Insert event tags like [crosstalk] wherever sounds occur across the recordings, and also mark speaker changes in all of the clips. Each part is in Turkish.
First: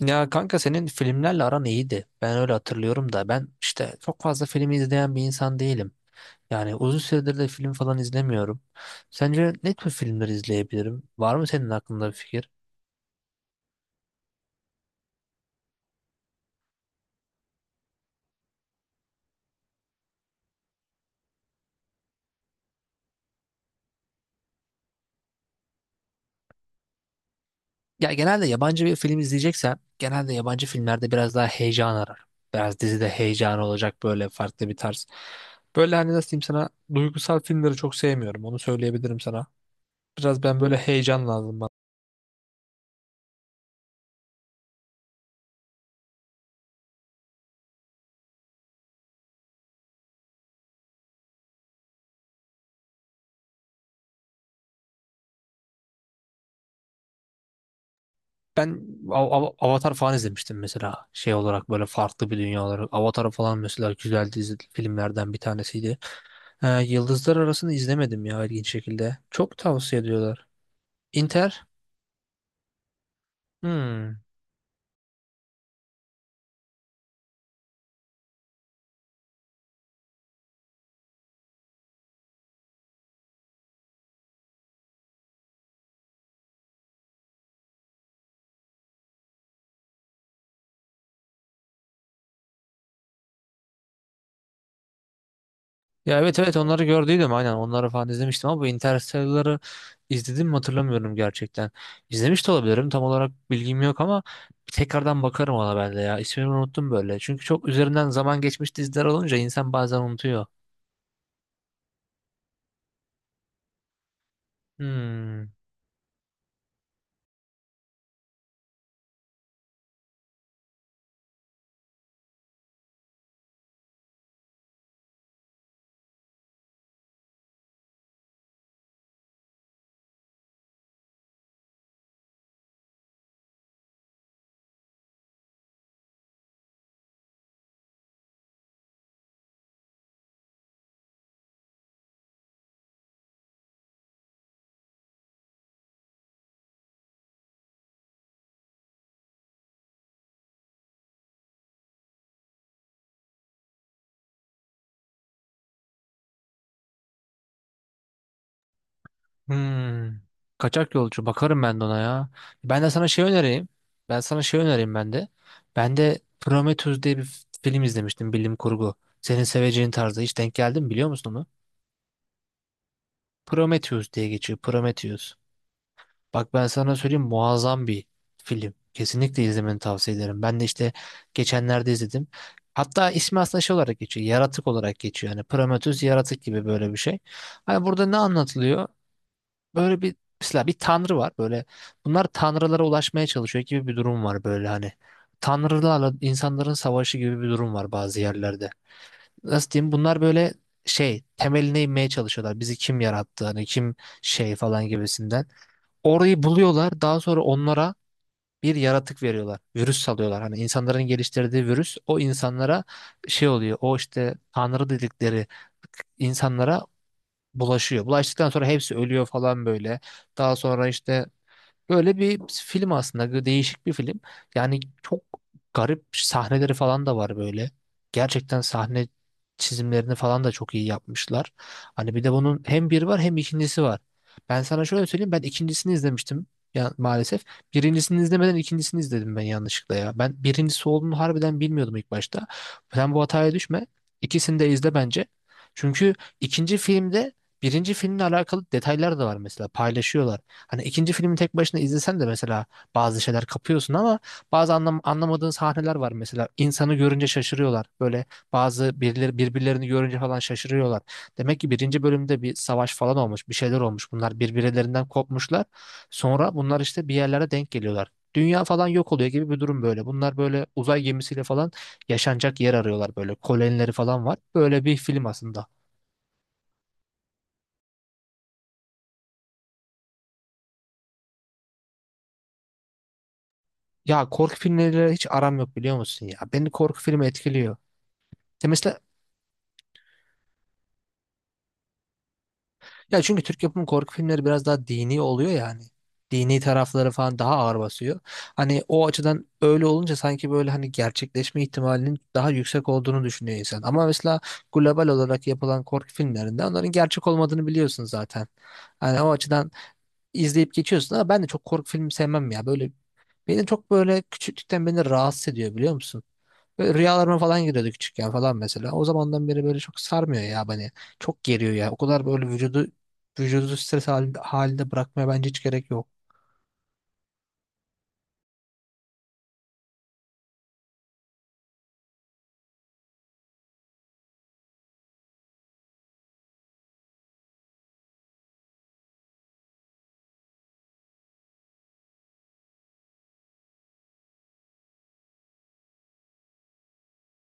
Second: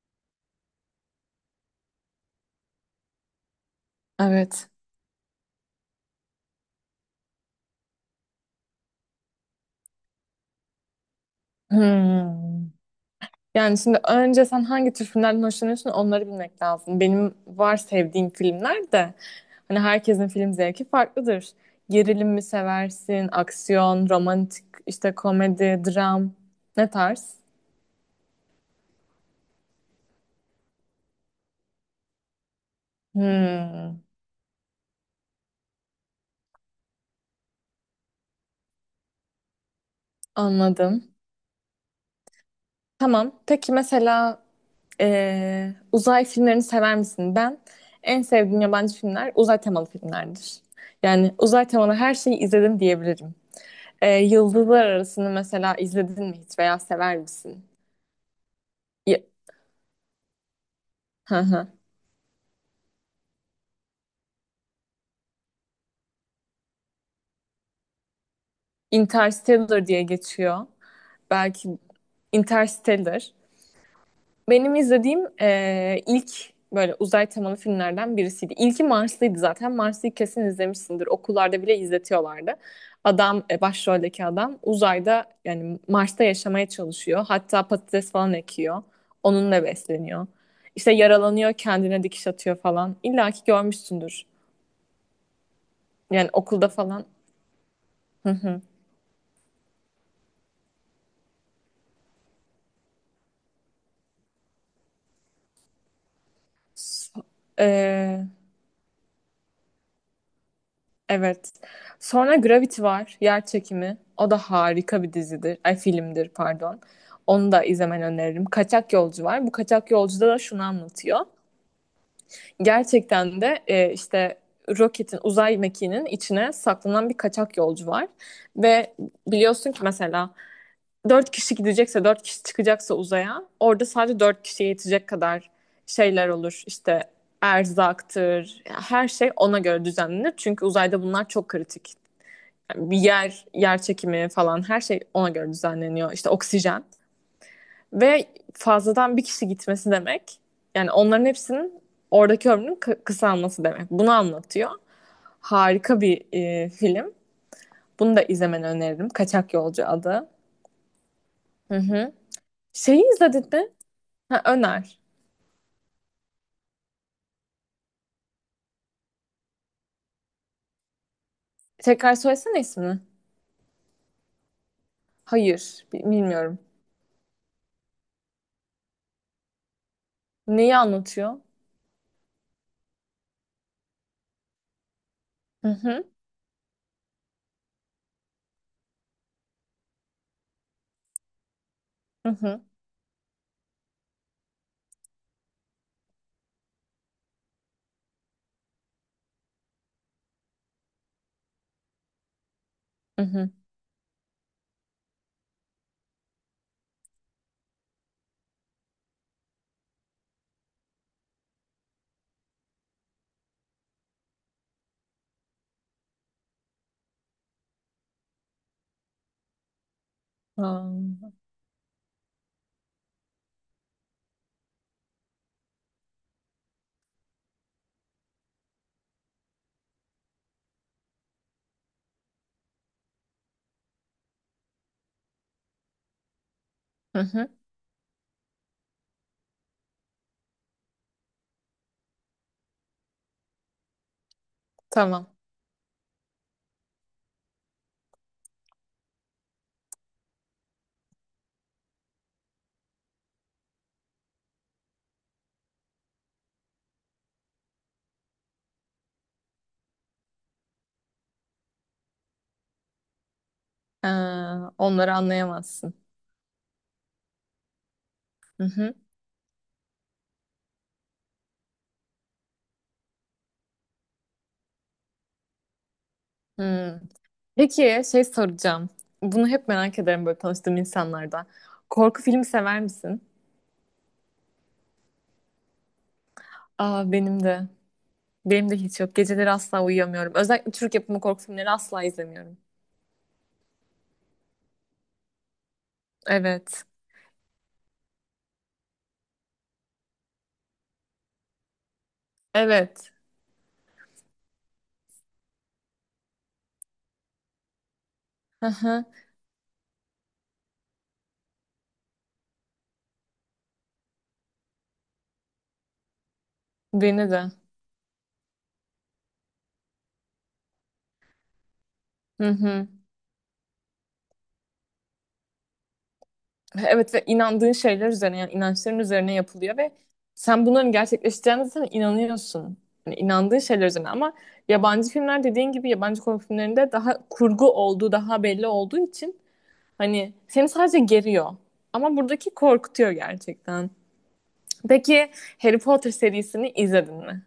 Speaker 1: Ya kanka senin filmlerle aran iyiydi. Ben öyle hatırlıyorum da ben işte çok fazla
Speaker 2: Evet.
Speaker 1: film izleyen bir insan değilim. Yani uzun süredir de film falan izlemiyorum. Sence ne tür filmler izleyebilirim? Var mı senin aklında bir fikir?
Speaker 2: Hmm. Yani şimdi önce sen hangi tür filmlerden hoşlanıyorsun onları bilmek lazım. Benim var sevdiğim filmler de hani herkesin film zevki farklıdır. Gerilim mi seversin, aksiyon, romantik, işte komedi, dram ne tarz?
Speaker 1: Ya genelde yabancı bir film izleyeceksem genelde yabancı filmlerde biraz daha heyecan ararım. Biraz dizide heyecan
Speaker 2: Hmm.
Speaker 1: olacak böyle farklı bir tarz. Böyle hani nasıl diyeyim sana, duygusal filmleri çok sevmiyorum, onu söyleyebilirim sana. Biraz ben böyle
Speaker 2: Anladım.
Speaker 1: heyecan lazım.
Speaker 2: Tamam. Peki mesela uzay filmlerini sever misin? Ben en sevdiğim yabancı filmler uzay temalı filmlerdir. Yani uzay temalı her şeyi izledim diyebilirim. Yıldızlar Arası'nı mesela izledin mi hiç veya sever misin?
Speaker 1: Ben
Speaker 2: Y-
Speaker 1: Avatar falan izlemiştim mesela,
Speaker 2: Hı
Speaker 1: şey
Speaker 2: hı.
Speaker 1: olarak, böyle farklı bir dünya olarak. Avatar falan mesela güzel dizi filmlerden bir tanesiydi. Yıldızlar Arası'nı izlemedim ya, ilginç şekilde. Çok
Speaker 2: Interstellar diye
Speaker 1: tavsiye ediyorlar.
Speaker 2: geçiyor.
Speaker 1: Inter?
Speaker 2: Belki Interstellar.
Speaker 1: Hmm.
Speaker 2: Benim izlediğim ilk böyle uzay temalı filmlerden birisiydi. İlki Marslıydı zaten. Marslı'yı kesin izlemişsindir. Okullarda bile izletiyorlardı. Adam, başroldeki adam uzayda yani Mars'ta yaşamaya çalışıyor. Hatta patates falan ekiyor. Onunla besleniyor. İşte yaralanıyor, kendine dikiş atıyor falan. İlla ki görmüşsündür.
Speaker 1: Ya
Speaker 2: Yani
Speaker 1: evet evet,
Speaker 2: okulda
Speaker 1: onları
Speaker 2: falan.
Speaker 1: gördüydüm, aynen onları falan izlemiştim, ama bu Interstellar'ı izledim mi hatırlamıyorum gerçekten. İzlemiş de olabilirim, tam olarak bilgim yok, ama bir tekrardan bakarım ona ben de ya. İsmini unuttum böyle.
Speaker 2: So-
Speaker 1: Çünkü çok üzerinden
Speaker 2: Ee,
Speaker 1: zaman geçmiş, diziler olunca insan bazen unutuyor.
Speaker 2: evet. Sonra Gravity var. Yer çekimi. O da harika bir
Speaker 1: Hmm.
Speaker 2: dizidir. Ay, filmdir pardon. Onu da izlemeni öneririm. Kaçak Yolcu var. Bu Kaçak Yolcu'da da şunu anlatıyor. Gerçekten de işte roketin, uzay mekiğinin içine saklanan bir kaçak yolcu var. Ve biliyorsun ki mesela dört kişi gidecekse, dört kişi çıkacaksa uzaya orada sadece dört kişiye yetecek kadar şeyler olur. İşte erzaktır, her şey ona göre düzenlenir. Çünkü uzayda bunlar çok kritik. Yani bir yer, yer çekimi falan her şey ona göre düzenleniyor. İşte oksijen ve fazladan bir kişi gitmesi demek yani onların hepsinin oradaki ömrünün kısalması demek. Bunu anlatıyor. Harika bir film. Bunu da izlemeni öneririm. Kaçak Yolcu
Speaker 1: Hmm.
Speaker 2: adı.
Speaker 1: Kaçak yolcu. Bakarım
Speaker 2: Hı
Speaker 1: ben de ona
Speaker 2: hı.
Speaker 1: ya. Ben de
Speaker 2: Şeyi
Speaker 1: sana şey
Speaker 2: izledin mi?
Speaker 1: önereyim. Ben
Speaker 2: Ha,
Speaker 1: sana şey önereyim
Speaker 2: öner.
Speaker 1: ben de. Ben de Prometheus diye bir film izlemiştim. Bilim kurgu. Senin seveceğin tarzda. Hiç denk geldin mi, biliyor musun onu?
Speaker 2: Tekrar söylesene ismini.
Speaker 1: Prometheus diye geçiyor. Prometheus.
Speaker 2: Hayır,
Speaker 1: Bak
Speaker 2: bilmiyorum.
Speaker 1: ben sana söyleyeyim, muazzam bir film. Kesinlikle izlemeni tavsiye ederim. Ben de
Speaker 2: Neyi
Speaker 1: işte
Speaker 2: anlatıyor?
Speaker 1: geçenlerde izledim. Hatta ismi aslında şey olarak geçiyor. Yaratık olarak geçiyor. Yani
Speaker 2: Hı
Speaker 1: Prometheus
Speaker 2: hı,
Speaker 1: yaratık gibi böyle bir şey. Hani burada ne anlatılıyor? Böyle bir, mesela bir tanrı var böyle, bunlar
Speaker 2: hı hı,
Speaker 1: tanrılara ulaşmaya çalışıyor gibi bir durum var böyle hani. Tanrılarla insanların savaşı gibi bir durum var bazı yerlerde. Nasıl diyeyim, bunlar böyle şey temeline inmeye çalışıyorlar. Bizi kim
Speaker 2: hı
Speaker 1: yarattı
Speaker 2: hı.
Speaker 1: hani, kim şey falan gibisinden. Orayı buluyorlar, daha sonra onlara bir yaratık veriyorlar. Virüs salıyorlar. Hani insanların geliştirdiği virüs o insanlara şey oluyor. O işte tanrı dedikleri insanlara bulaşıyor. Bulaştıktan sonra hepsi ölüyor falan böyle. Daha sonra
Speaker 2: Aa.
Speaker 1: işte, böyle bir film aslında, değişik bir film. Yani çok garip sahneleri falan da var böyle. Gerçekten sahne çizimlerini falan da çok iyi yapmışlar. Hani bir de bunun hem bir var, hem ikincisi var. Ben sana şöyle söyleyeyim, ben ikincisini izlemiştim ya,
Speaker 2: Hı
Speaker 1: maalesef.
Speaker 2: hı,
Speaker 1: Birincisini izlemeden ikincisini izledim ben, yanlışlıkla ya. Ben birincisi olduğunu harbiden bilmiyordum ilk başta. Sen bu hataya düşme. İkisini de izle bence.
Speaker 2: tamam.
Speaker 1: Çünkü ikinci filmde birinci filmle alakalı detaylar da var mesela, paylaşıyorlar. Hani ikinci filmi tek başına izlesen de mesela bazı şeyler kapıyorsun, ama bazı anlam anlamadığın sahneler var mesela. İnsanı görünce şaşırıyorlar. Böyle bazı birileri birbirlerini görünce falan şaşırıyorlar. Demek ki birinci bölümde bir savaş falan olmuş, bir şeyler
Speaker 2: Ee,
Speaker 1: olmuş. Bunlar birbirlerinden
Speaker 2: onları
Speaker 1: kopmuşlar.
Speaker 2: anlayamazsın.
Speaker 1: Sonra bunlar işte bir yerlere denk geliyorlar.
Speaker 2: Hı
Speaker 1: Dünya falan
Speaker 2: hı,
Speaker 1: yok oluyor gibi bir durum böyle. Bunlar böyle uzay gemisiyle falan yaşanacak yer arıyorlar böyle. Kolonileri falan var. Böyle bir film aslında.
Speaker 2: hı. Peki, şey soracağım. Bunu hep merak ederim böyle tanıştığım insanlarda. Korku filmi sever misin?
Speaker 1: Ya korku filmleriyle hiç aram yok, biliyor musun ya? Beni korku
Speaker 2: Aa,
Speaker 1: filmi
Speaker 2: benim de.
Speaker 1: etkiliyor.
Speaker 2: Benim
Speaker 1: Ya
Speaker 2: de hiç
Speaker 1: mesela,
Speaker 2: yok. Geceleri asla uyuyamıyorum. Özellikle Türk yapımı korku filmleri asla izlemiyorum.
Speaker 1: ya çünkü Türk yapımı korku filmleri biraz daha dini oluyor yani. Dini
Speaker 2: Evet.
Speaker 1: tarafları falan daha ağır basıyor. Hani o açıdan öyle olunca sanki böyle hani gerçekleşme ihtimalinin daha yüksek
Speaker 2: Evet.
Speaker 1: olduğunu düşünüyor insan. Ama mesela global olarak yapılan korku filmlerinde onların gerçek olmadığını biliyorsun zaten.
Speaker 2: Hı hı.
Speaker 1: Hani o açıdan izleyip geçiyorsun, ama ben de çok korku filmi sevmem ya. Böyle beni rahatsız ediyor, biliyor musun? Böyle
Speaker 2: Beni
Speaker 1: rüyalarıma
Speaker 2: de.
Speaker 1: falan giriyordu küçükken falan mesela. O zamandan beri böyle çok sarmıyor ya beni. Çok geriyor ya. O kadar
Speaker 2: Hı
Speaker 1: böyle vücudu
Speaker 2: hı.
Speaker 1: vücudu stres halinde, halinde bırakmaya bence hiç gerek yok.
Speaker 2: Evet, ve inandığın şeyler üzerine, yani inançların üzerine yapılıyor ve sen bunların gerçekleşeceğine zaten inanıyorsun. Yani inandığın şeyler üzerine. Ama yabancı filmler dediğin gibi yabancı korku filmlerinde daha kurgu olduğu, daha belli olduğu için hani seni sadece geriyor. Ama buradaki korkutuyor gerçekten. Peki, Harry Potter serisini izledin mi?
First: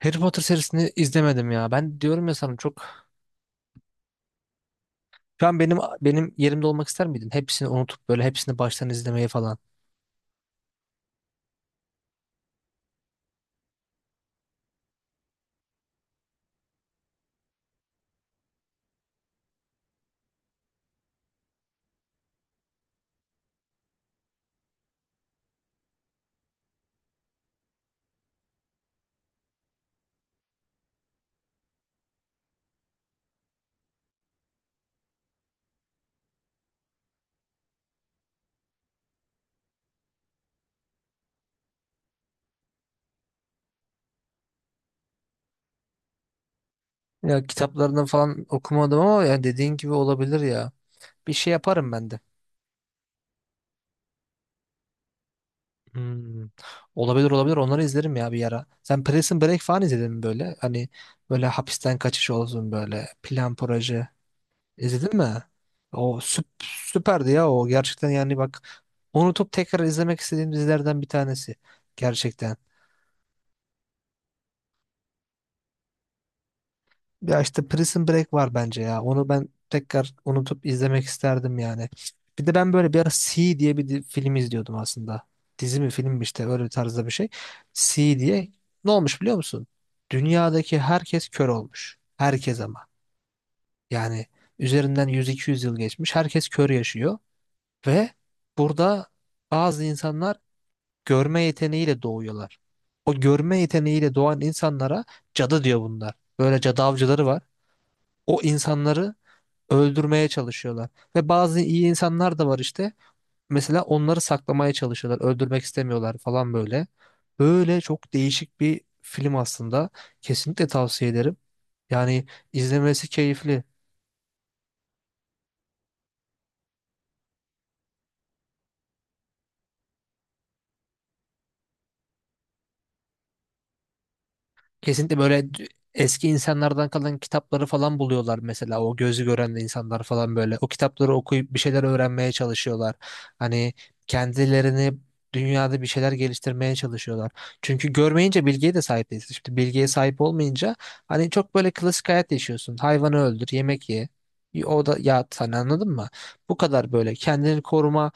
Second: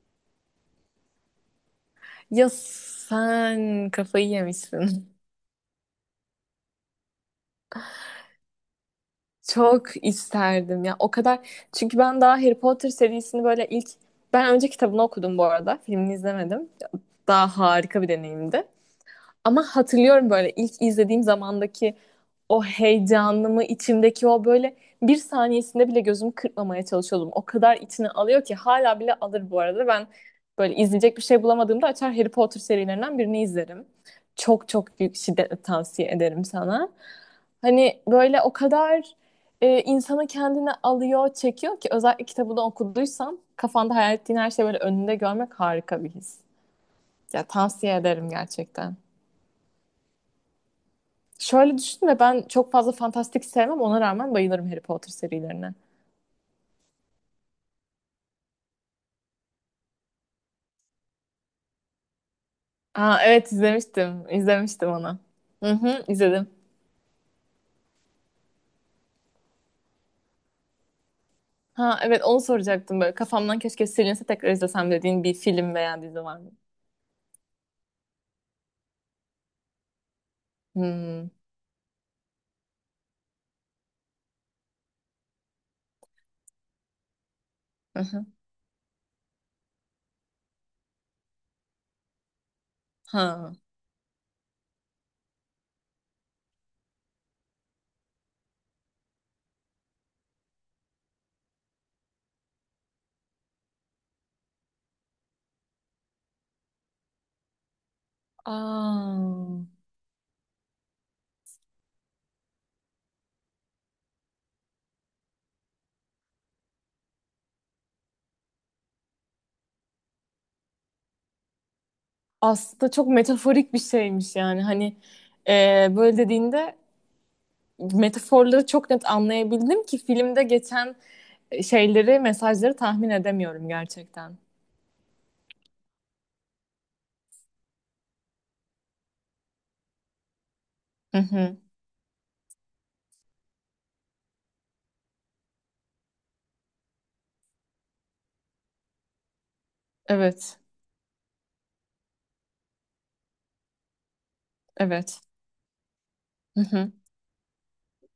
Speaker 1: Harry Potter serisini izlemedim ya. Ben diyorum ya
Speaker 2: Ya
Speaker 1: sana, çok.
Speaker 2: sen kafayı yemişsin.
Speaker 1: Şu an benim yerimde olmak ister miydin? Hepsini unutup böyle hepsini baştan izlemeyi falan.
Speaker 2: Çok isterdim ya. O kadar, çünkü ben daha Harry Potter serisini böyle ilk, ben önce kitabını okudum bu arada. Filmini izlemedim. Daha harika bir deneyimdi. Ama hatırlıyorum böyle ilk izlediğim zamandaki o heyecanımı, içimdeki o böyle, bir saniyesinde bile gözümü kırpmamaya çalışıyordum. O kadar içine alıyor ki hala bile alır bu arada. Ben böyle izleyecek bir şey bulamadığımda açar Harry Potter serilerinden birini izlerim. Çok çok büyük şiddetle tavsiye ederim sana. Hani böyle o kadar insanı kendine alıyor, çekiyor ki özellikle kitabını okuduysan kafanda hayal ettiğin her şeyi böyle önünde görmek harika bir his. Ya
Speaker 1: Ya
Speaker 2: tavsiye
Speaker 1: kitaplarını
Speaker 2: ederim
Speaker 1: falan
Speaker 2: gerçekten.
Speaker 1: okumadım, ama ya dediğin gibi olabilir ya. Bir şey
Speaker 2: Şöyle
Speaker 1: yaparım ben
Speaker 2: düşünme,
Speaker 1: de.
Speaker 2: ben çok fazla fantastik sevmem, ona rağmen bayılırım Harry Potter serilerine.
Speaker 1: Hmm. Olabilir olabilir, onları izlerim ya bir ara. Sen Prison Break falan izledin mi böyle? Hani böyle hapisten kaçış olsun, böyle
Speaker 2: Aa, evet
Speaker 1: plan proje.
Speaker 2: izlemiştim. İzlemiştim
Speaker 1: İzledin
Speaker 2: onu.
Speaker 1: mi?
Speaker 2: Hı hı,
Speaker 1: O
Speaker 2: izledim.
Speaker 1: süperdi ya o, gerçekten yani bak, unutup tekrar izlemek istediğim dizilerden bir tanesi.
Speaker 2: Ha, evet onu
Speaker 1: Gerçekten.
Speaker 2: soracaktım, böyle kafamdan keşke silinse tekrar izlesem dediğin bir film veya dizi var mı?
Speaker 1: Ya işte Prison Break var bence ya. Onu ben tekrar unutup izlemek
Speaker 2: Hmm.
Speaker 1: isterdim yani. Bir de ben böyle bir ara C diye bir film izliyordum aslında. Dizi mi film mi işte, öyle bir tarzda bir şey.
Speaker 2: Hı
Speaker 1: C
Speaker 2: hı.
Speaker 1: diye. Ne olmuş, biliyor musun? Dünyadaki herkes kör olmuş. Herkes ama.
Speaker 2: Ha.
Speaker 1: Yani üzerinden 100-200 yıl geçmiş. Herkes kör yaşıyor. Ve burada bazı insanlar görme yeteneğiyle doğuyorlar. O görme yeteneğiyle doğan insanlara cadı diyor bunlar. Böyle cadı avcıları var. O insanları
Speaker 2: Aa.
Speaker 1: öldürmeye çalışıyorlar. Ve bazı iyi insanlar da var işte. Mesela onları saklamaya çalışıyorlar. Öldürmek istemiyorlar falan böyle. Böyle çok değişik bir film aslında. Kesinlikle tavsiye ederim. Yani
Speaker 2: Aslında çok
Speaker 1: izlemesi keyifli.
Speaker 2: metaforik bir şeymiş, yani hani böyle dediğinde metaforları çok net anlayabildim ki filmde geçen şeyleri, mesajları tahmin edemiyorum gerçekten.
Speaker 1: Kesinlikle böyle eski insanlardan kalan kitapları falan buluyorlar mesela, o gözü gören de insanlar falan böyle o kitapları
Speaker 2: Hı
Speaker 1: okuyup
Speaker 2: hı.
Speaker 1: bir şeyler öğrenmeye çalışıyorlar. Hani kendilerini dünyada bir şeyler geliştirmeye çalışıyorlar. Çünkü görmeyince bilgiye de sahip değilsin. Şimdi bilgiye sahip
Speaker 2: Evet,
Speaker 1: olmayınca hani çok böyle klasik hayat yaşıyorsun. Hayvanı öldür, yemek ye. O da
Speaker 2: evet.
Speaker 1: ya, sen anladın mı? Bu
Speaker 2: Hı hı.
Speaker 1: kadar böyle kendini koruma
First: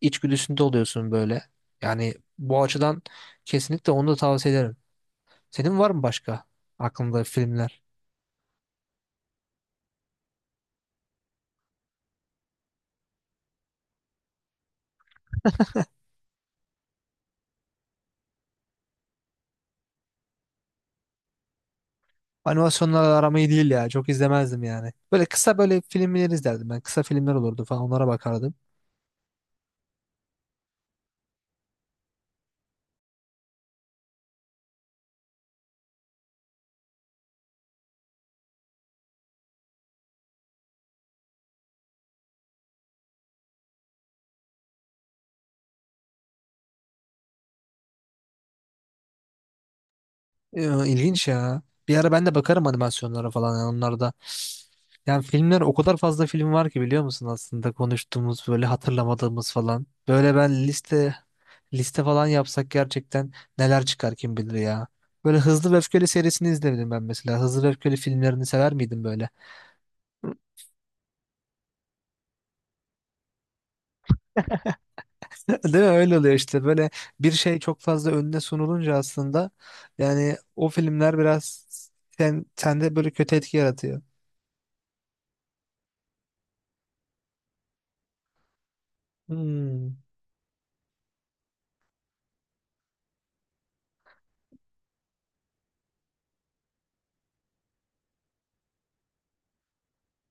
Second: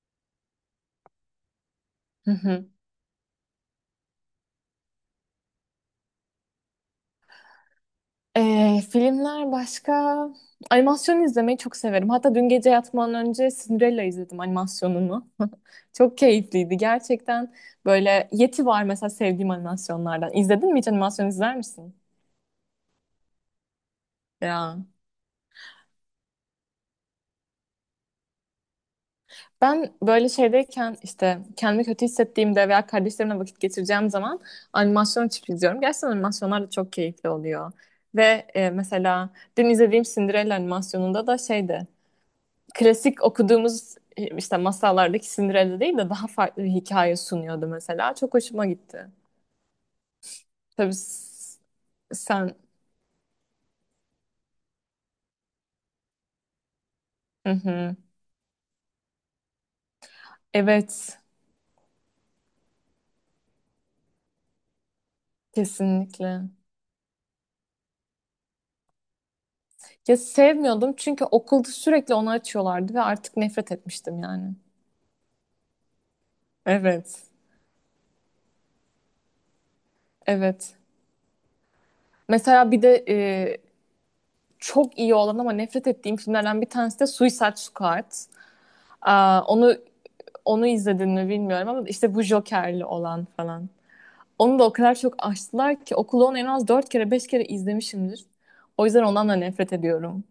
Speaker 1: içgüdüsünde oluyorsun böyle. Yani
Speaker 2: Hı
Speaker 1: bu
Speaker 2: hı.
Speaker 1: açıdan kesinlikle onu da tavsiye ederim. Senin var mı başka aklında filmler?
Speaker 2: Filmler başka, animasyon izlemeyi çok severim. Hatta dün gece yatmadan önce Cinderella izledim animasyonunu. [laughs] Çok keyifliydi gerçekten. Böyle Yeti var mesela sevdiğim animasyonlardan. İzledin mi hiç, animasyon izler misin?
Speaker 1: Animasyonlarla aram iyi değil ya. Çok izlemezdim
Speaker 2: Ya.
Speaker 1: yani. Böyle kısa böyle filmler izlerdim ben. Kısa filmler olurdu falan, onlara bakardım.
Speaker 2: Ben böyle şeydeyken, işte kendimi kötü hissettiğimde veya kardeşlerimle vakit geçireceğim zaman animasyon açıp izliyorum. Gerçekten animasyonlar da çok keyifli oluyor. Ve mesela dün izlediğim Cinderella animasyonunda da şeydi. Klasik okuduğumuz işte masallardaki Cinderella değil de daha farklı bir hikaye sunuyordu mesela. Çok hoşuma gitti. Tabii
Speaker 1: İlginç ya. Bir ara ben de
Speaker 2: sen...
Speaker 1: bakarım animasyonlara falan, yani onlar da. Yani filmler, o kadar fazla film var ki biliyor musun
Speaker 2: Hı
Speaker 1: aslında
Speaker 2: hı.
Speaker 1: konuştuğumuz böyle hatırlamadığımız falan. Böyle ben liste
Speaker 2: Evet,
Speaker 1: liste falan yapsak gerçekten neler çıkar kim bilir ya. Böyle Hızlı ve Öfkeli
Speaker 2: kesinlikle.
Speaker 1: serisini izledim ben mesela. Hızlı ve Öfkeli filmlerini sever miydim böyle?
Speaker 2: Ya sevmiyordum, çünkü okulda sürekli onu açıyorlardı ve artık nefret etmiştim yani.
Speaker 1: [laughs] Değil mi? Öyle oluyor işte. Böyle
Speaker 2: Evet.
Speaker 1: bir şey çok fazla önüne sunulunca aslında, yani o
Speaker 2: Evet.
Speaker 1: filmler biraz
Speaker 2: Mesela bir
Speaker 1: sende
Speaker 2: de
Speaker 1: böyle kötü etki yaratıyor.
Speaker 2: çok iyi olan ama nefret ettiğim filmlerden bir tanesi de Suicide Squad. Aa, onu
Speaker 1: Hmm. [laughs]
Speaker 2: onu izledin mi bilmiyorum, ama işte bu Joker'li olan falan. Onu da o kadar çok açtılar ki okulu, onu en az 4 kere 5 kere izlemişimdir. O yüzden ondan da nefret ediyorum.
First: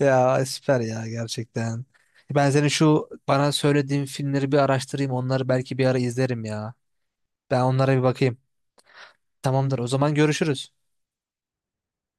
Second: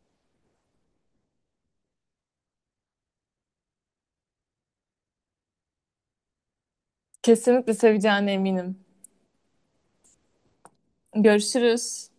Speaker 1: Ya süper ya, gerçekten. Ben senin şu bana söylediğin filmleri bir araştırayım. Onları belki bir ara izlerim ya. Ben
Speaker 2: Kesinlikle
Speaker 1: onlara bir
Speaker 2: seveceğine
Speaker 1: bakayım.
Speaker 2: eminim.
Speaker 1: Tamamdır. O zaman görüşürüz.
Speaker 2: Görüşürüz.